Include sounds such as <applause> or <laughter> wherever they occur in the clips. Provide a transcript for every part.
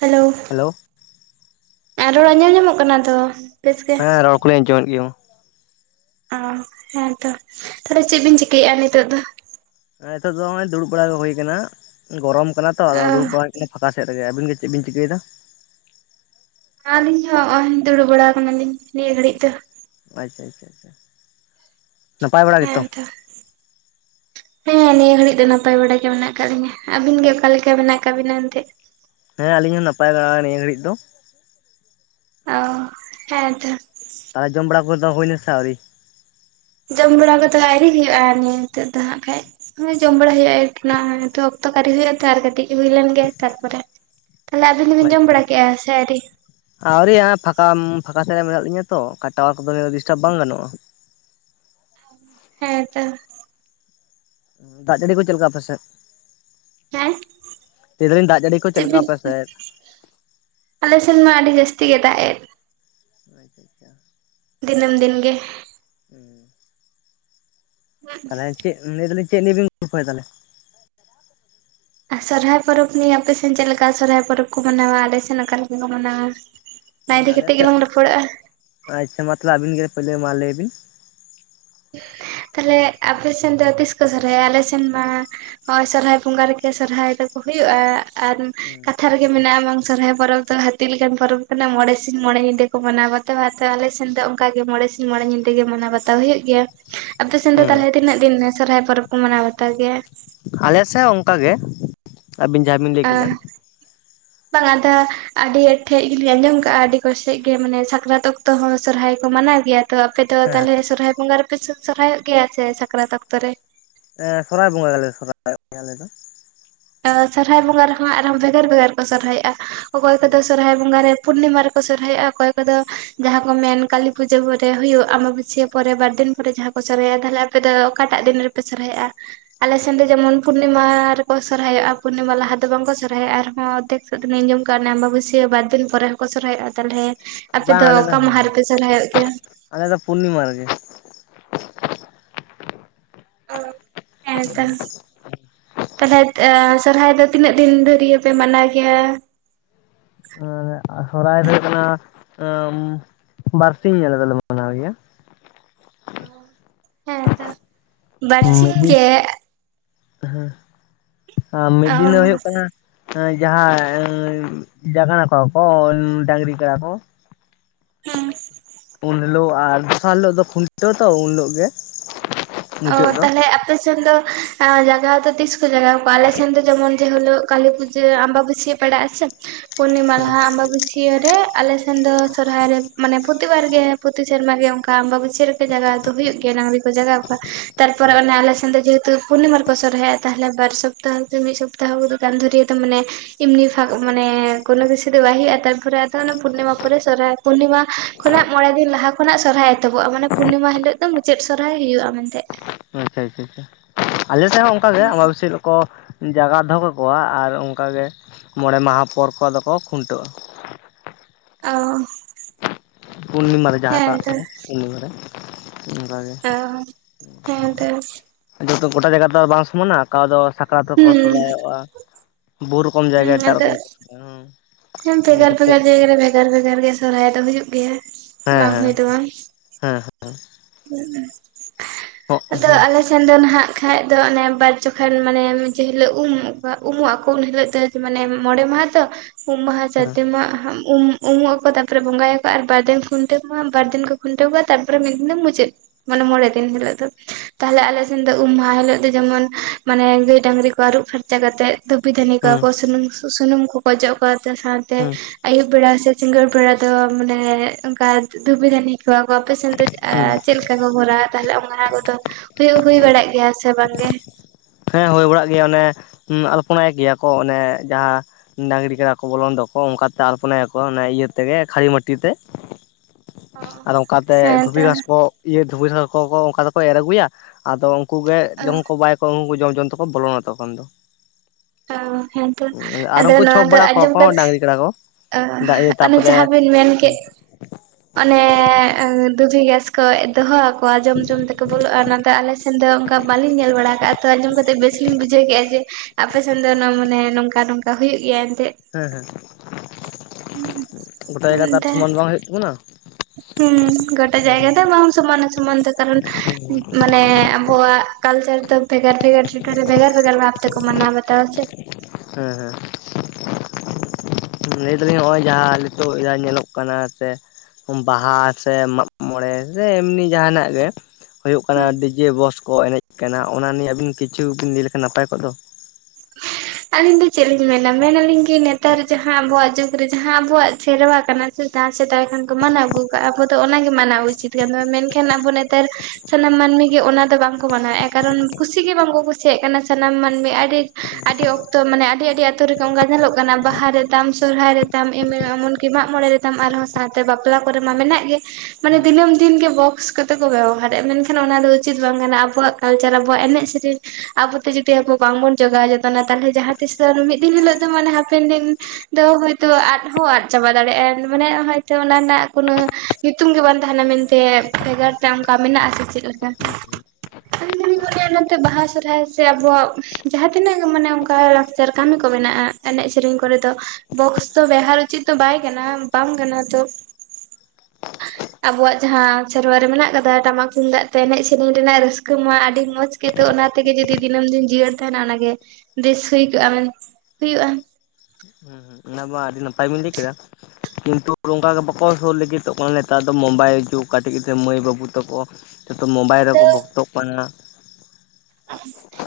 Hello. Hello. ᱨᱚᱲ ᱟᱸᱡᱚᱢ‌ᱚᱜ‌ ᱠᱟᱱᱟ ᱛᱚ᱾ ᱵᱮᱥ ᱜᱮ ᱦᱮᱸ ᱨᱚᱲ ᱠᱚᱞᱤᱧ ᱟᱸᱡᱚᱢᱮᱫ ᱜᱮᱭᱟ ᱢᱟ ᱚᱸᱻ ᱦᱮᱸ ᱛᱚ ᱛᱟᱞᱦᱮ ᱪᱮᱜ ᱵᱤᱱ ᱪᱤᱠᱟᱹᱭᱮᱜ-ᱟ ᱱᱤᱛᱚᱜ ᱫᱚ? ᱮᱸ ᱱᱤᱛᱚᱜ ᱫᱚ ᱱᱚᱜ-ᱚᱭ ᱫᱩᱲᱩᱵ ᱵᱟᱲᱟ ᱜᱮ ᱦᱩᱭ ᱠᱟᱱᱟ ᱜᱚᱨᱚᱢ ᱠᱟᱱᱟ ᱛᱚ ᱟᱫᱚ ᱚ ᱫᱩᱲᱩᱵ ᱵᱟᱲᱟᱼᱼ ᱢᱟᱱᱮ ᱯᱷᱟᱸᱠᱟ ᱥᱮᱜ ᱨᱮᱜᱮ ᱟᱵᱤᱱ ᱜᱮ ᱪᱤᱜ ᱵᱤᱱ ᱪᱤᱠᱟᱹᱭ ᱫᱟ? ᱟᱞᱤᱧ ᱦᱚᱸ ᱱᱚᱜ-ᱚᱸᱭ ᱫᱩᱲᱩᱵ ᱵᱟᱲᱟᱣ ᱠᱟᱱᱟ ᱞᱤᱧ ᱱᱤᱭᱟᱹ ᱜᱷᱟᱹᱲᱤᱡ ᱫᱚ᱾ ᱟᱪᱪᱷᱟ ᱟᱪᱷᱟ ᱟᱪᱷᱟ ᱱᱟᱯᱟᱭ ᱵᱟᱲᱟ ᱜᱮᱛᱚ? ᱦᱮᱸ ᱛᱚ ᱦᱮᱸ ᱱᱤᱭᱟᱹ ᱜᱷᱟᱹᱲᱤᱡ ᱫᱚ ᱱᱟᱯᱟᱭ ᱵᱟᱲᱟ ᱜᱮ ᱢᱮᱱᱟᱜ ᱟᱠᱟᱜ ᱞᱤᱧᱟᱹ ᱟᱵᱤᱱ ᱜᱮ ᱚᱠᱟ ᱞᱮᱠᱟ ᱢᱮᱱᱟᱜ ᱟᱠᱟᱜ ᱵᱤᱱᱟ ᱮᱱᱛᱮᱜ? ᱦᱮᱸ ᱟᱞᱤᱧ ᱦᱚᱸ ᱱᱟᱯᱟᱭ ᱵᱟᱲᱟ ᱜᱮ ᱱᱤᱭᱟᱹ ᱜᱷᱟᱹᱲᱤᱡ ᱫᱚ᱾ ᱚ ᱦᱮᱸᱛᱚ᱾ ᱛᱟᱦᱚᱞᱮ ᱡᱚᱢ ᱵᱟᱲᱟ ᱠᱚᱫᱚ ᱦᱩᱭ ᱱᱟ ᱥᱮ ᱟᱣᱨᱤ? ᱡᱚᱢ ᱵᱟᱲᱟ ᱠᱚ ᱫᱚ ᱟᱣᱨᱤ ᱦᱩᱭᱩᱜ-ᱟ ᱱᱤᱭᱟᱹ ᱱᱤᱛᱚᱜ ᱫᱚ ᱦᱟᱸᱜ ᱠᱷᱟᱡᱼᱼ ᱦᱮᱸ ᱡᱚᱢ ᱵᱟᱲᱟ ᱦᱩᱭᱩᱜ-ᱟ ᱟᱨ ᱠᱤ ᱱᱚᱜ-ᱚᱭ ᱱᱤᱛᱚᱜ ᱚᱠᱛᱚ ᱟᱣᱨᱤ ᱦᱩᱭᱩᱜ-ᱟ ᱛᱚ ᱟᱨ ᱠᱟᱹᱴᱤᱡᱼᱼ ᱦᱩᱭ ᱞᱮᱱ ᱜᱮ ᱛᱟᱨᱯᱚᱨᱮ, ᱛᱟᱦᱚᱞᱮ ᱟᱵᱤᱱ ᱫᱩᱵᱤᱱ ᱡᱚᱢ ᱵᱟᱲᱟ ᱠᱮᱜ-ᱟ ᱥᱮ ᱟᱣᱨᱤ? ᱟᱣᱨᱤ‌ ᱦᱟᱸᱜ ᱯᱷᱟᱸᱠᱟᱢ ᱯᱷᱟᱸᱠᱟ ᱥᱮᱜ ᱨᱮ ᱢᱮᱱᱟᱜ ᱞᱤᱧᱟᱹ ᱛᱚ ᱴᱟᱣᱟᱨ ᱠᱚ ᱫᱚ ᱰᱤᱥᱴᱟᱵᱽ ᱵᱟᱝ ᱜᱟᱱᱚᱜ-ᱟ᱾ ᱦᱮᱸᱛᱚ᱾ ᱫᱟᱜ ᱡᱟᱹᱲᱤ ᱠᱚ ᱪᱮᱜ ᱞᱮᱠᱟ ᱟᱯᱮ ᱥᱮᱜ? ᱦᱮᱸ ᱫᱟᱞᱤᱧ ᱫᱟᱜ ᱡᱟᱹᱲᱤ ᱠᱚ ᱪᱮᱫ ᱪᱤᱫ ᱞᱮᱠᱟ ᱵᱤᱱᱼᱼ ᱟᱯᱮᱥᱮᱫ ᱟᱞᱮ ᱥᱮᱱ ᱢᱟ ᱟᱹᱰᱤ ᱡᱟᱹᱥᱛᱤ ᱜᱮ ᱫᱟᱜ ᱮᱫ᱾ ᱟᱪᱪᱷᱟ ᱟᱪᱷᱟ᱾ ᱫᱤᱱᱟᱹᱢ ᱫᱤᱱ ᱜᱮ᱾ ᱩᱸ᱾ ᱛᱟᱦᱚᱞᱮ ᱪᱮᱜ ᱞᱟᱹᱭ ᱫᱟᱹᱞᱤᱧ ᱪᱮᱜ ᱱᱤᱭᱟᱹ ᱵᱤᱱ ᱜᱚᱞᱯᱷᱚᱭᱟ ᱛᱟᱦᱚᱞᱮ? ᱟᱨ ᱥᱚᱨᱦᱟᱭ ᱯᱚᱨᱚᱵᱽ ᱱᱤᱭᱟᱹ ᱟᱯᱮ ᱥᱮᱱ ᱪᱮᱜ ᱞᱮᱠᱟ ᱥᱚᱨᱦᱟᱭ ᱯᱚᱨᱚᱵᱽ ᱠᱚ ᱢᱟᱱᱟᱣᱟ ᱟᱞᱮ ᱥᱮᱱ ᱚᱠᱟ ᱞᱮᱠᱟ ᱠᱚ ᱢᱟᱱᱟᱣᱟ᱾ ᱚᱱᱟ ᱦᱩᱸᱻ ᱤᱫᱤ ᱟᱞᱮ ᱠᱟᱛᱮᱜ ᱥᱮᱜ ᱜᱮᱞᱟᱝ ᱨᱚᱯᱚᱲᱚᱜᱼᱟ ᱟᱪᱪᱷᱟ ᱢᱟ ᱛᱟᱦᱚᱞᱮ ᱟᱵᱤᱱ ᱜᱮ ᱯᱟᱹᱭᱞᱟᱹ ᱢᱟ ᱞᱟᱹᱭ ᱵᱤᱱ? ᱛᱟᱞᱦᱮ ᱟᱯᱮ ᱥᱮᱱ ᱫᱚ ᱛᱤᱥ ᱠᱚ ᱥᱚᱨᱦᱟᱭᱚᱜ-ᱟ ᱟᱞᱮ ᱥᱮᱱ ᱢᱟᱼᱼ ᱱᱚᱣᱭ ᱥᱚᱨᱦᱟᱭ ᱵᱚᱸᱜᱟ ᱨᱮᱜᱮ ᱥᱚᱨᱦᱟᱭ ᱫᱚ ᱠᱩ ᱦᱩᱭᱩᱜ-ᱟ ᱟᱨ ᱠᱟᱛᱷᱟ ᱨᱮᱼᱼ ᱜᱮ ᱢᱮᱱᱟᱜ-ᱟ ᱵᱟᱝ ᱥᱚᱨᱦᱟᱭ ᱯᱚᱨᱚᱵᱽ ᱫᱚ ᱦᱟᱹᱛᱤ ᱞᱮᱠᱟᱱ ᱯᱚᱨᱚᱵᱽ ᱠᱟᱱᱟ ᱢᱚᱬᱮ ᱥᱤᱧ ᱢᱚᱬᱮ ᱧᱤᱫᱟᱹ ᱠᱚ ᱢᱟᱱᱟᱣ ᱵᱟᱛᱼᱼ ᱛᱟᱣᱟ ᱛᱚ ᱟᱞᱮ ᱥᱮᱱ ᱫᱚ ᱚᱱᱠᱟ ᱜᱮ ᱢᱚᱬᱮ ᱥᱤᱧ ᱢᱚᱬᱮ ᱧᱤᱫᱟᱹ ᱜᱤ ᱢᱟᱱᱟᱣ ᱵᱟᱛᱟᱣ ᱦᱩᱭᱩᱜᱼᱼ ᱜᱮᱭᱟ, ᱟᱯᱮ ᱥᱮᱱ ᱫᱚ ᱦᱩᱸ ᱛᱟᱞᱦᱮ ᱛᱤᱱᱟᱹᱜ ᱫᱤᱱ ᱥᱚᱨᱦᱟᱭ ᱯᱚᱨᱚᱵᱽ ᱠᱚ ᱢᱟᱱᱟᱣ ᱵᱟᱛᱟᱣ ᱜᱮᱭᱟ? ᱟᱞᱮ ᱥᱮᱜ ᱦᱚᱸ ᱚᱝᱠᱟ ᱜᱮ ᱟᱹᱵᱤᱱ ᱡᱟᱦᱟᱸ ᱵᱤᱱ ᱞᱟᱹᱭ ᱠᱮᱫᱟ᱾ ᱟᱨ ᱵᱟᱝ ᱟᱫᱚ ᱟᱹᱰᱤ ᱴᱷᱮᱡ ᱜᱮᱞᱤᱧ ᱟᱸᱡᱚᱢ ᱠᱟᱜ-ᱟ ᱟᱹᱰᱤ ᱠᱚᱥᱮᱜ ᱜᱮ ᱢᱟᱱᱮ ᱥᱟᱠᱨᱟᱛ ᱚᱠᱼᱼ ᱛᱚ ᱦᱚᱸ ᱥᱚᱨᱦᱟᱭ ᱠᱚ ᱢᱟᱱᱟᱣ ᱜᱮᱭᱟ᱾ ᱛᱚ ᱟᱯᱮ ᱫᱚ ᱛᱟᱞᱦᱮ ᱥᱚᱨᱦᱟᱭ ᱵᱚᱸᱜᱟ ᱨᱮᱯᱮ ᱥᱚᱨᱦᱟᱭᱚᱜ ᱜᱮᱭᱟ, ᱥᱮ ᱥᱟᱠᱨᱟᱛ ᱚᱠᱛᱚ ᱨᱮ? ᱮᱸ ᱥᱚᱨᱦᱟᱭ ᱵᱚᱸᱜᱟ ᱜᱮᱞᱮ ᱥᱚᱨᱦᱟᱭᱚᱜ ᱜᱮᱭᱟ ᱟᱞᱮ ᱫᱚ᱾ <unintelligible> ᱥᱚᱨᱦᱟᱭ ᱵᱚᱸᱜᱟ ᱨᱮᱦᱚᱸ ᱟᱨᱦᱚᱸ ᱵᱷᱮᱜᱟᱨ ᱵᱷᱮᱜᱟᱨ ᱠᱚ ᱥᱚᱨᱦᱟᱭᱚᱜ-ᱟ ᱚᱠᱚᱭ ᱠᱚᱫᱚ ᱥᱚᱨᱦᱟᱭ ᱵᱚᱸᱜᱟ ᱨᱮᱼᱼ ᱯᱩᱨᱱᱤᱢᱟ ᱨᱮᱠᱚ ᱥᱚᱨᱦᱟᱭᱚᱜ-ᱟ ᱚᱠᱚᱭ ᱠᱚᱫᱚ ᱡᱟᱦᱟᱸ ᱠᱚ ᱢᱮᱱ ᱠᱟᱞᱤ ᱯᱩᱡᱟᱹ ᱠᱚᱨᱮ ᱦᱩᱭᱩᱜ ᱟᱢᱵᱟ ᱵᱟᱹᱥᱭᱟᱹ ᱯᱚᱨᱮ ᱵᱟᱨ ᱫᱤᱱᱼᱼ ᱛᱟᱯᱚᱨᱮ ᱡᱟᱦᱟᱸ ᱠᱚ ᱥᱚᱨᱦᱟᱭᱚᱜᱼᱟ ᱛᱟᱦᱚᱞᱮ ᱟᱯᱮ ᱫᱚ ᱚᱠᱟᱴᱟᱜ ᱫᱤᱱ ᱨᱮᱯᱮ ᱥᱚᱨᱦᱟᱭᱚᱜᱼᱟ ᱟᱞᱮ ᱥᱮᱱ ᱡᱮᱢᱚᱱ ᱯᱩᱨᱱᱤᱢᱟ ᱨᱮᱠᱚ ᱥᱚᱨᱦᱟᱭᱚᱜᱼᱟ ᱯᱩᱱᱩᱨᱱᱤᱢᱟ ᱞᱟᱦᱟ ᱫᱚ ᱵᱟᱝᱠᱚ ᱥᱚᱨᱦᱟᱭᱚᱜ ᱟᱨᱦᱚᱸ ᱟᱫᱷᱮᱠ ᱥᱮᱫ ᱛᱤᱱᱟᱹᱜ ᱤᱧ ᱟᱸᱡᱚᱢ ᱠᱟᱜᱼᱟ ᱚᱱᱟ ᱟᱹᱢᱵᱟᱹᱥᱭᱟ ᱵᱟᱨ ᱫᱤᱱ ᱯᱚᱨᱮ ᱦᱚᱸ ᱥᱚᱨᱦᱟᱭᱚᱜᱼᱟ ᱛᱟᱦᱚᱞᱮ ᱟᱯᱮ ᱵᱟᱝ ᱫᱚ ᱟᱞᱮ ᱚᱠᱟ ᱢᱟᱦᱟ ᱨᱮᱯᱮ ᱥᱚᱨᱦᱟᱭᱚᱜ ᱜᱮᱭᱟ? ᱟᱞᱮ ᱫᱚ ᱯᱩᱨᱱᱤᱢᱟ ᱨᱮᱜᱮ᱾ ᱚ ᱦᱮᱸ ᱛᱚ ᱛᱟᱦᱞᱮ ᱥᱚᱨᱦᱟᱭ ᱫᱚ ᱛᱤᱱᱟᱹᱜ ᱫᱤᱱ ᱫᱷᱩᱨᱤᱭᱟ ᱯᱮ ᱢᱟᱱᱟᱣ ᱜᱮᱭᱟᱲ? ᱮᱸ ᱦᱚᱦᱨᱟᱭ ᱫᱚ ᱦᱩᱭᱩᱜ ᱠᱟᱱᱟ ᱟᱸ ᱵᱟᱨᱥᱤᱧ ᱜᱮ ᱟᱞᱮ ᱫᱚᱞᱮ ᱢᱟᱱᱟᱣ ᱜᱮᱭᱟ᱾ ᱦᱮᱸ ᱛᱚ ᱵᱟᱨᱥᱤᱧ ᱜᱮ᱾ ᱦᱮᱸ ᱟᱸ ᱢᱤᱜ ᱚ ᱫᱤᱱ ᱫᱚ ᱦᱩᱭᱩᱜ ᱠᱟᱱᱟ ᱮᱸ ᱡᱟᱦᱟᱸ ᱡᱟᱜᱟᱣᱶ ᱠᱚᱣᱟ ᱠᱚ ᱰᱟᱝᱨᱤ ᱠᱟᱰᱟ ᱠᱚ᱾ ᱦᱮᱸ ᱩᱱ ᱦᱤᱞᱳᱜ ᱟᱨ ᱫᱚᱥᱟᱨ ᱦᱤᱞᱳ ᱫᱚ ᱠᱷᱩᱱᱴᱟᱹᱣ ᱛᱚ ᱩᱱ ᱦᱤᱞᱳ ᱜᱮ᱾ ᱚ ᱢᱩᱪᱟᱹᱫ ᱫᱚ ᱛᱟᱦᱞᱮ ᱟᱯᱮᱥᱮᱱ ᱫᱚ ᱡᱟᱜᱟᱣ ᱫᱚ ᱛᱤᱥ ᱡᱟᱜᱟᱣ ᱠᱚ ᱟᱞᱮ ᱥᱮᱱ ᱫᱚ ᱡᱮᱢᱚᱱ ᱡᱮᱦᱮᱞᱳᱜ ᱠᱟᱞᱤ ᱯᱩᱡᱟᱹ ᱟᱢᱵᱟᱹᱥᱭᱟᱹ ᱯᱟᱲᱟᱜᱼᱟ ᱥᱮ᱾ ᱯᱩᱨᱱᱤᱢᱟ ᱦᱮᱸ ᱞᱟᱦᱟ ᱟᱢᱵᱟᱹᱥ ᱤᱭᱟᱹ ᱨᱮ ᱟᱞᱮᱥᱮᱱ ᱫᱚ ᱥᱚᱨᱦᱟᱭ ᱨᱮ ᱢᱟᱱᱮ ᱯᱚᱛᱤᱵᱟᱨ ᱜᱮ ᱯᱨᱚᱛᱤ ᱥᱮᱨᱢᱟ ᱜᱮ ᱚᱝᱠᱟ ᱟᱢᱵᱟᱹᱥ ᱭᱟᱹ ᱡᱟᱜᱟᱣ ᱫᱚ ᱦᱩᱭᱩᱜ ᱜᱮᱭᱟ ᱰᱟᱝᱨᱤ ᱠᱚ ᱡᱟᱜᱟᱣ ᱠᱚᱣᱟ ᱛᱟᱨᱯᱚᱨᱮ ᱚᱱᱟ ᱟᱞᱮ ᱥᱮᱱ ᱡᱮᱦᱮᱛᱩ ᱯᱩᱨᱱᱤᱢᱟ ᱨᱮᱠᱚ ᱥᱚᱨᱦᱟᱭᱚᱜ ᱛᱟᱦᱚᱞᱮ ᱵᱟᱨ ᱥᱚᱯᱛᱟᱦᱚ ᱥᱮ ᱢᱤᱫ ᱥᱚᱯᱛᱟᱦᱚ ᱠᱟᱱᱟ ᱫᱩᱨᱮᱭᱟ ᱫᱚ ᱢᱟᱱᱮ ᱤᱢᱱᱤ ᱯᱷᱟ ᱢᱟᱱᱮ ᱠᱩᱱᱚ ᱠᱤᱪᱷᱩ ᱫᱚ ᱵᱟᱭ ᱦᱩᱭᱩᱜᱼᱟ ᱛᱟᱨᱯᱚᱨ ᱟᱫᱚ ᱯᱩᱨᱱᱤᱢᱟ ᱠᱚᱨᱮ ᱥᱚᱦᱨᱟᱭ ᱯᱩᱨᱱᱤᱢᱟ ᱠᱷᱚᱱᱟᱜ ᱢᱚᱬᱮᱫᱤᱱ ᱞᱟᱦᱟ ᱠᱷᱚᱱᱟᱜ ᱥᱚᱨᱦᱟᱭ ᱮᱛᱚᱦᱚᱵᱚᱜᱼᱟ, ᱢᱟᱱᱮ ᱯᱩᱨᱱᱤᱢᱟ ᱦᱤᱞᱳᱜ ᱫᱚ ᱢᱩᱪᱟᱹᱫ ᱥᱚᱨᱦᱟᱭ ᱦᱩᱭᱩᱜᱼᱟ᱾ ᱢᱮᱱᱛᱮᱜ ᱟᱪᱪᱷᱟ ᱟᱪᱪᱷᱟ ᱟᱪᱷᱟ ᱟᱞᱮ ᱥᱮᱜ ᱦᱚᱸ ᱚᱝᱠᱟᱜ ᱜᱮ ᱚ ᱟᱢᱵᱟᱹᱥᱭᱟᱹ ᱦᱤᱞᱚᱜ ᱠᱚ ᱡᱟᱜᱟᱣ ᱫᱚᱦᱚ ᱠᱟᱠᱚᱣᱟ ᱟᱨ ᱚᱝᱠᱟᱜᱮ ᱢᱚᱬᱮ ᱢᱟᱦᱟ ᱯᱚᱨ ᱠᱚ ᱟᱫᱚ ᱠᱚ ᱠᱷᱩᱱᱴᱟᱹᱜᱼᱟ᱾ ᱚ ᱯᱩᱨᱱᱤᱢᱟ ᱨᱮ ᱡᱟᱦᱟᱸᱭ ᱯᱟᱲᱟᱜ ᱛᱟᱦᱮᱸᱜ ᱯᱩᱨᱱᱤᱢᱟ ᱨᱮ᱾ ᱚᱝᱠᱟᱜᱮ ᱚ ᱦᱮᱸ ᱛᱚ ᱦᱮᱸ ᱡᱚᱛᱚ ᱜᱚᱴᱟ ᱡᱟᱭᱜᱟ ᱫᱚ ᱵᱟᱝ ᱥᱚᱢᱟᱱᱟ ᱚᱠᱟ ᱫᱚ ᱥᱟᱠᱨᱟᱛ ᱨᱮᱠᱚ ᱦᱩᱸ ᱥᱚᱨᱦᱟᱭᱚᱜᱼᱟ ᱵᱩᱨᱩ ᱠᱚᱢ ᱡᱟᱭᱜᱟ ᱮᱴᱟᱜ ᱨᱚᱠᱚᱢ ᱠᱚᱸ <unintelligible> ᱦᱮᱸ ᱵᱷᱮᱜᱟᱨ ᱵᱷᱮᱜᱟᱨ ᱡᱟᱭᱜᱟ ᱨᱮ ᱵᱷᱮᱜᱟᱨ ᱵᱷᱮᱜᱟᱨ ᱜᱮ ᱥᱚᱨᱦᱟᱭ ᱫᱚ ᱦᱩᱭᱩᱜ ᱜᱮᱭᱟ᱾ ᱦᱮᱸ ᱵᱟᱝ ᱦᱮᱸ ᱦᱩᱭ ᱫᱚ ᱵᱟᱝ ᱦᱮᱸ ᱦᱮᱸ ᱟᱫᱚ ᱦᱮᱸ ᱟᱞᱮ ᱪᱟᱸᱫᱳ ᱱᱟᱦᱟᱜ ᱠᱷᱟᱡ ᱫᱚ ᱚᱱᱮ ᱵᱟᱨ ᱡᱚᱠᱷᱚᱱ ᱢᱟᱱᱮ ᱡᱮ ᱦᱤᱞᱳᱜ ᱩᱢ ᱩᱢᱩᱜ ᱟᱠᱚ ᱩᱱ ᱦᱤᱞᱳᱜ ᱫᱚ ᱢᱟᱱᱮ ᱢᱚᱬᱮ ᱢᱟᱦᱟᱸ ᱛᱚ ᱩᱢ ᱢᱟᱦᱟᱸ ᱥᱟᱹᱨᱫᱤ ᱢᱟᱦᱟᱸ ᱦᱟᱜ ᱩᱢ ᱩᱢᱩᱜ ᱟᱠᱚ ᱛᱟᱯᱚᱨᱮ ᱵᱚᱸᱜᱟᱭᱟᱠᱚ ᱟᱨ ᱵᱟᱨ ᱫᱤᱱ ᱠᱷᱩᱱᱴᱟᱹᱣᱢᱟ ᱵᱟᱨ ᱫᱤᱱ ᱠᱚ ᱠᱷᱩᱱᱴᱟᱹᱣ ᱠᱚᱣᱟ ᱛᱟᱨᱯᱚᱨᱮ ᱢᱤᱫ ᱫᱤᱱ ᱫᱚ ᱢᱩᱪᱟᱹᱫ᱾ ᱢᱟᱱᱮ ᱢᱚᱬᱮ ᱫᱤᱱ ᱦᱤᱞᱚᱜ ᱫᱚ᱾ ᱛᱟᱦᱚᱞᱮ ᱟᱞᱮ ᱥᱮᱱ ᱫᱚ ᱩᱢ ᱢᱟᱦᱟ ᱦᱤᱞᱳᱜ ᱫᱚ ᱡᱮᱢᱚᱱ ᱢᱟᱱᱮ ᱜᱟᱹᱭ ᱰᱟᱝᱨᱤ ᱠᱚ ᱟᱹᱨᱩᱵ ᱯᱷᱟᱨᱪᱟ ᱠᱟᱛᱮᱜ ᱫᱷᱩᱵᱤᱫᱟᱹᱱᱤ ᱠᱚᱣᱟ ᱦᱮᱸ ᱠᱚ ᱥᱩᱱᱩᱢ ᱥᱩᱱᱩᱢ ᱠᱚ ᱚᱡᱚᱜ ᱠᱚᱣᱟ ᱥᱟᱶᱛᱮ ᱟᱭᱩᱵ ᱵᱮᱲᱟ ᱥᱮ ᱥᱤᱸᱜᱟᱹᱲ ᱵᱮᱲᱟ ᱫᱚ ᱢᱟᱱᱮ ᱚᱝᱠᱟ ᱫᱷᱩᱵᱤ ᱫᱷᱟᱹᱱᱤ ᱠᱚᱣᱟ ᱠᱚ ᱟᱯᱮᱥᱮᱱ ᱫᱚ ᱮ ᱦᱮᱸ ᱦᱮᱸ ᱪᱮᱫ ᱞᱮᱠᱟ ᱠᱚ ᱵᱷᱚᱨᱟ ᱛᱟᱦᱚᱞᱮ ᱚᱱᱟ ᱠᱚᱫᱚ ᱦᱩᱭᱩᱜ ᱦᱩᱭ ᱵᱟᱲᱟᱜ ᱜᱮᱭᱟ ᱥᱮ ᱵᱟᱝᱜᱮ? ᱦᱮᱸ ᱦᱩᱭ ᱵᱟᱲᱟᱜ ᱜᱮᱭᱟ ᱚᱱᱮ ᱟᱞᱚᱯᱚᱱᱟᱭ ᱜᱮᱭᱟ ᱠᱚ ᱚᱱᱮ ᱡᱟᱦᱟᱸ ᱰᱟᱝᱨᱤ ᱠᱟᱰᱟ ᱠᱚ ᱵᱚᱞᱚᱱ ᱫᱚᱠᱚ ᱚᱱᱠᱟᱛᱮ ᱟᱞᱯᱚᱱᱟᱭᱟᱠᱚ ᱚᱱᱟ ᱤᱭᱟᱹ ᱛᱮᱜᱮ ᱠᱷᱟᱹᱲᱤ ᱢᱟᱹᱴᱤ ᱛᱮ᱾ ᱟᱫᱚ ᱚᱝᱠᱟᱛᱮ ᱦᱮᱸ ᱫᱷᱩᱯᱤ ᱛᱚ ᱜᱷᱟᱥ ᱠᱚ ᱤᱭᱟᱹ ᱫᱷᱩᱵᱤ ᱜᱷᱟᱥ ᱠᱚ ᱠᱚ ᱚᱝᱠᱟ ᱫᱚᱠᱚ ᱮᱨ ᱟᱹᱜᱩᱭᱟ ᱟᱫᱚ ᱩᱝᱠᱩ ᱜᱮ ᱡᱮᱢᱚᱱ ᱠᱚ ᱵᱟᱭ ᱠᱚ ᱩᱝᱠᱩ ᱡᱚᱢ ᱡᱚᱢ ᱛᱮᱠᱚ ᱵᱚᱞᱚᱱᱟ ᱛᱚᱠᱷᱚᱱ ᱫᱚ᱾ ᱚ ᱦᱮᱸᱛᱚ ᱟᱫᱚ ᱱᱚᱣᱟ ᱫᱚ ᱟᱸᱡᱚᱢ ᱠᱟ ᱠᱮᱫᱟ ᱠᱚ᱾ ᱮ ᱚᱱᱮ ᱡᱟᱦᱟᱸ ᱛᱟᱯᱚᱨᱮ ᱵᱤᱱ ᱢᱮᱱ ᱠᱮᱜ ᱦᱮᱸ ᱚᱱᱮ ᱫᱩᱵᱤ ᱜᱷᱮᱥ ᱠᱚ ᱫᱚᱦᱚ ᱟᱠᱚᱣᱟ ᱡᱚᱢ ᱡᱚᱢ ᱛᱮᱠᱚ ᱵᱚᱞᱩᱜᱼᱟ ᱚᱱᱟ ᱫᱚ ᱟᱞᱮᱥ ᱥᱮᱱ ᱫᱚ ᱚᱝᱠᱟ ᱵᱟᱞᱤᱧ ᱧᱮᱞ ᱵᱟᱲᱟ ᱠᱟᱜᱼᱟ, ᱛᱚ ᱟᱸᱡᱚᱢ ᱠᱟᱛᱮ ᱵᱮᱥᱞᱤᱧ ᱵᱩᱡᱷᱟᱹᱣ ᱠᱮᱜᱼᱟ ᱡᱮ ᱟᱯᱮ ᱥᱮᱫ ᱫᱚ ᱢᱟᱱᱮ ᱱᱚᱝᱠᱟ ᱱᱚᱝᱠᱟ ᱛᱚ ᱦᱩᱭᱩᱜ ᱜᱮᱭᱟ ᱮᱱᱛᱮᱜ᱾ ᱦᱮᱸ ᱦᱮᱸ ᱜᱚᱴᱟ ᱡᱟᱭᱜᱟ ᱛᱚ ᱟᱨ ᱥᱚᱢᱟᱱ ᱵᱟᱝ ᱦᱩᱭᱩᱜ ᱛᱟᱵᱚᱱᱟ᱾ ᱦᱩᱸ ᱜᱚᱴᱟ ᱡᱟᱭᱜᱟ ᱦᱮᱸ ᱫᱚ ᱵᱟᱝ ᱥᱟᱢᱟᱱᱟ ᱥᱚᱢᱟᱱ ᱫᱚ ᱠᱟᱨᱚᱱ ᱢᱟᱱᱮ ᱟᱵᱚᱣᱟᱜ ᱠᱟᱞᱪᱟᱨ ᱫᱚ ᱵᱷᱮᱜᱟᱨ ᱵᱷᱮᱜᱟᱨ ᱴᱚᱴᱷᱟᱨ ᱨᱮ ᱵᱷᱮᱜᱟᱨ ᱵᱷᱮᱜᱟᱨ ᱵᱷᱟᱵ ᱛᱮᱠᱚ ᱢᱟᱱᱟᱣ ᱵᱟ <unintelligible> ᱦᱮᱸ ᱦᱮᱸ ᱞᱟᱹᱭ ᱫᱟᱞᱤᱧ ᱱᱚᱜᱼᱚᱭ ᱡᱟᱦᱟᱸ ᱱᱤᱛᱚᱜ ᱡᱟ ᱧᱮᱞᱚᱜ ᱠᱟᱱᱟ ᱥᱮ ᱵᱟᱦᱟ ᱥᱮ ᱢᱟᱜᱢᱚᱲᱮ ᱥᱮ ᱮᱢᱱᱤ ᱡᱟᱦᱟᱱᱟᱜ ᱜᱮ ᱦᱩᱭᱩᱜ ᱠᱟᱱᱟ ᱦᱩᱸ ᱰᱤᱡᱮ ᱵᱚᱥ ᱠᱚ ᱮᱱᱮᱡ ᱠᱟᱱᱟ ᱚᱱᱟ ᱱᱤᱭᱮ ᱟᱹᱵᱤᱱ ᱠᱤᱪᱷᱩᱵᱤᱱ ᱞᱟᱹᱭ ᱞᱮᱠᱷᱟᱱ ᱱᱟᱯᱟᱭ ᱠᱚᱜ ᱫᱚ ᱟᱞᱤᱧ ᱫᱚ ᱪᱮᱫ ᱞᱤᱧ ᱢᱮᱱᱟ ᱢᱮᱱᱟᱞᱤᱧ ᱠᱤ ᱱᱮᱛᱟᱨ ᱡᱟᱦᱟᱸ ᱟᱵᱚᱣᱟᱜ ᱡᱩᱜᱽ ᱨᱮ ᱡᱟᱦᱟᱸ ᱟᱵᱚᱣᱟᱜ ᱠᱷᱮᱨᱣᱟ ᱠᱟᱱᱟ ᱥᱮᱫᱟᱭ ᱥᱮᱫᱟᱭ ᱠᱷᱟᱱ ᱠᱚ ᱢᱟᱱᱟᱣ ᱟᱹᱜᱩ ᱠᱟᱜᱼᱟ ᱟᱵᱚ ᱫᱚ ᱚᱱᱟᱜᱮ ᱢᱟᱱᱟᱣ ᱩᱪᱤᱛ ᱠᱟᱱ ᱛᱟᱵᱱᱟ ᱢᱮᱱᱠᱷᱟᱱ ᱟᱵᱚ ᱱᱮᱛᱟᱨ ᱥᱟᱱᱟᱢ ᱢᱟᱹᱱᱢᱤ ᱜᱮ ᱚᱱᱟ ᱫᱚ ᱵᱟᱝᱠᱚ ᱢᱟᱱᱟᱣᱮᱫᱼᱟ ᱠᱟᱨᱚᱱ ᱠᱩᱥᱤᱜ ᱜᱮ ᱵᱟᱝ ᱠᱚ ᱠᱩᱥᱤᱭᱟᱜ ᱠᱟᱱᱟ ᱥᱟᱱᱟᱢ ᱢᱟᱹᱱᱢᱤ ᱟᱹᱰᱤ ᱟᱹᱰᱤ ᱚᱠᱛᱚ ᱢᱟᱱᱮ ᱟᱹᱰᱤ ᱟᱹᱰᱤ ᱟᱛᱳ ᱨᱮᱜᱮ ᱚᱱᱠᱟ ᱧᱮᱞᱚᱜ ᱠᱟᱱᱟ ᱵᱟᱦᱟ ᱨᱮᱛᱟᱢ ᱥᱚᱨᱚᱦᱟᱭ ᱨᱮ ᱛᱟᱢ ᱮᱢ ᱮᱢᱚᱱ ᱠᱤ ᱢᱟᱜ ᱢᱚᱬᱮ ᱨᱮ ᱟᱨᱦᱚᱸ ᱥᱟᱶᱛᱮ ᱵᱟᱯᱞᱟ ᱠᱚᱨᱮ ᱢᱟ ᱢᱮᱱᱟᱜ ᱜᱮ ᱢᱟᱱᱮ ᱦᱩᱸ ᱫᱤᱱᱟᱹᱢ ᱫᱤᱱᱜᱮ ᱵᱚᱠᱥ ᱠᱚᱛᱮ ᱠᱚ ᱵᱮᱵᱚᱦᱟᱨᱮᱫᱼᱟ ᱢᱮᱱᱠᱷᱟᱱ ᱚᱱᱟ ᱫᱚ ᱩᱪᱤᱛ ᱵᱟᱝ ᱠᱟᱱᱟ ᱟᱵᱚᱣᱟᱜ ᱞᱟᱠᱪᱟᱨ ᱟᱵᱚᱣᱟᱜ ᱮᱱᱮᱡ ᱥᱮᱨᱮᱧ ᱟᱵᱚ ᱛᱮ ᱡᱩᱫᱤ ᱟᱵᱚ ᱵᱟᱝᱵᱚᱱ ᱡᱚᱜᱟᱣ ᱡᱚᱛᱚᱱᱟ ᱛᱟᱦᱚᱞᱮ ᱡᱟᱦᱟᱸ ᱛᱤᱥ ᱫᱚ ᱟᱨ ᱢᱤᱫ ᱫᱤᱱ ᱦᱤᱞᱳᱜ ᱫᱚ ᱢᱟᱱᱮ ᱦᱟᱯᱮᱱ ᱫᱤᱱ ᱫᱚ ᱦᱳᱭᱛᱳ ᱟᱫ ᱦᱚᱸ ᱟᱫ ᱪᱟᱵᱟ ᱫᱟᱲᱮᱭᱟᱜᱼᱟ ᱢᱟᱱᱮ ᱦᱚᱭᱛᱳ ᱚᱱᱟ ᱨᱮᱱᱟᱜ ᱠᱳᱱᱳ ᱧᱩᱛᱩᱢ ᱜᱮ ᱵᱟᱝ ᱛᱟᱦᱮᱱᱟ ᱢᱮᱱᱛᱮ ᱵᱷᱮᱜᱟᱨ ᱛᱮ ᱚᱱᱠᱟ ᱢᱮᱱᱟᱜ ᱥᱮ ᱪᱮᱫ ᱞᱮᱠᱟ ᱦᱩᱸ ᱟᱞᱤᱧ ᱫᱚᱞᱤᱧ ᱢᱚᱱᱮᱭᱟ ᱱᱚᱛᱮ ᱵᱟᱦᱟ ᱥᱚᱨᱦᱟᱭ ᱥᱮ ᱟᱵᱚᱣᱟᱜ ᱡᱟᱦᱟᱸ ᱛᱤᱱᱟᱹᱜ ᱜᱮ ᱢᱟᱱᱮ ᱚᱱᱠᱟ ᱞᱟᱠᱪᱟᱨ ᱠᱟᱹᱢᱤ ᱠᱚ ᱢᱮᱱᱟᱜᱼᱟ ᱮᱱᱮᱡ ᱥᱮᱨᱮᱧ ᱠᱚᱨᱮ ᱫᱚ ᱵᱚᱠᱥ ᱫᱚ ᱵᱮᱣᱦᱟᱨ ᱩᱪᱤᱛ ᱫᱚ ᱵᱟᱭ ᱠᱟᱱᱟ ᱵᱟᱝ ᱜᱚᱱᱚᱜᱼᱟ ᱛᱚ ᱟᱵᱩᱣᱟᱜ ᱡᱟᱦᱟᱸ ᱥᱮᱨᱣᱟᱨᱮ ᱢᱮᱱᱟᱜ ᱟᱠᱟᱫᱟ ᱴᱟᱢᱟᱠ ᱛᱩᱢᱫᱟᱜ ᱛᱮ ᱮᱱᱮᱡ ᱥᱮᱨᱮᱧ ᱨᱮᱱᱟᱜ ᱨᱟᱹᱥᱠᱟᱹ ᱢᱟ ᱟᱹᱰᱤ ᱢᱚᱸᱡᱽ ᱠᱤᱛᱩ ᱚᱱᱟ ᱛᱮᱜᱮ ᱡᱩᱫᱤ ᱫᱤᱱᱟᱹᱢ ᱫᱤᱱ ᱡᱤᱭᱟᱹᱲ ᱛᱟᱦᱮᱱᱟ ᱚᱱᱟᱜᱮ ᱵᱮᱥ ᱦᱩᱭ ᱠᱚᱜᱼᱟ ᱢᱮᱱ ᱦᱩᱭᱩᱜᱼᱟ ᱦᱩᱸ ᱚᱱᱟ ᱵᱟᱝ ᱟᱹᱰᱤ ᱱᱟᱯᱟᱭ ᱵᱤᱱ ᱞᱟᱹᱭ ᱠᱮᱫᱟ ᱠᱤᱱᱛᱩ ᱚᱱᱠᱟ ᱜᱮ ᱵᱟᱠᱚ ᱥᱩᱨ ᱞᱟᱹᱜᱤᱫᱚᱜ ᱠᱟᱱᱟ ᱱᱮᱛᱟᱨ ᱫᱚ ᱢᱳᱵᱟᱭ ᱦᱤᱡᱩᱜ ᱠᱟᱹᱴᱤᱡ ᱠᱟᱹᱴᱨᱤᱡ ᱢᱟᱹᱭ ᱵᱟᱹᱵᱩ ᱛᱟᱠᱚ ᱡᱚᱛᱚ ᱢᱳᱵᱟᱭᱤᱞ ᱨᱮᱠᱚ ᱟᱫᱚ ᱵᱷᱚᱠᱛᱚᱜ ᱠᱟᱱᱟ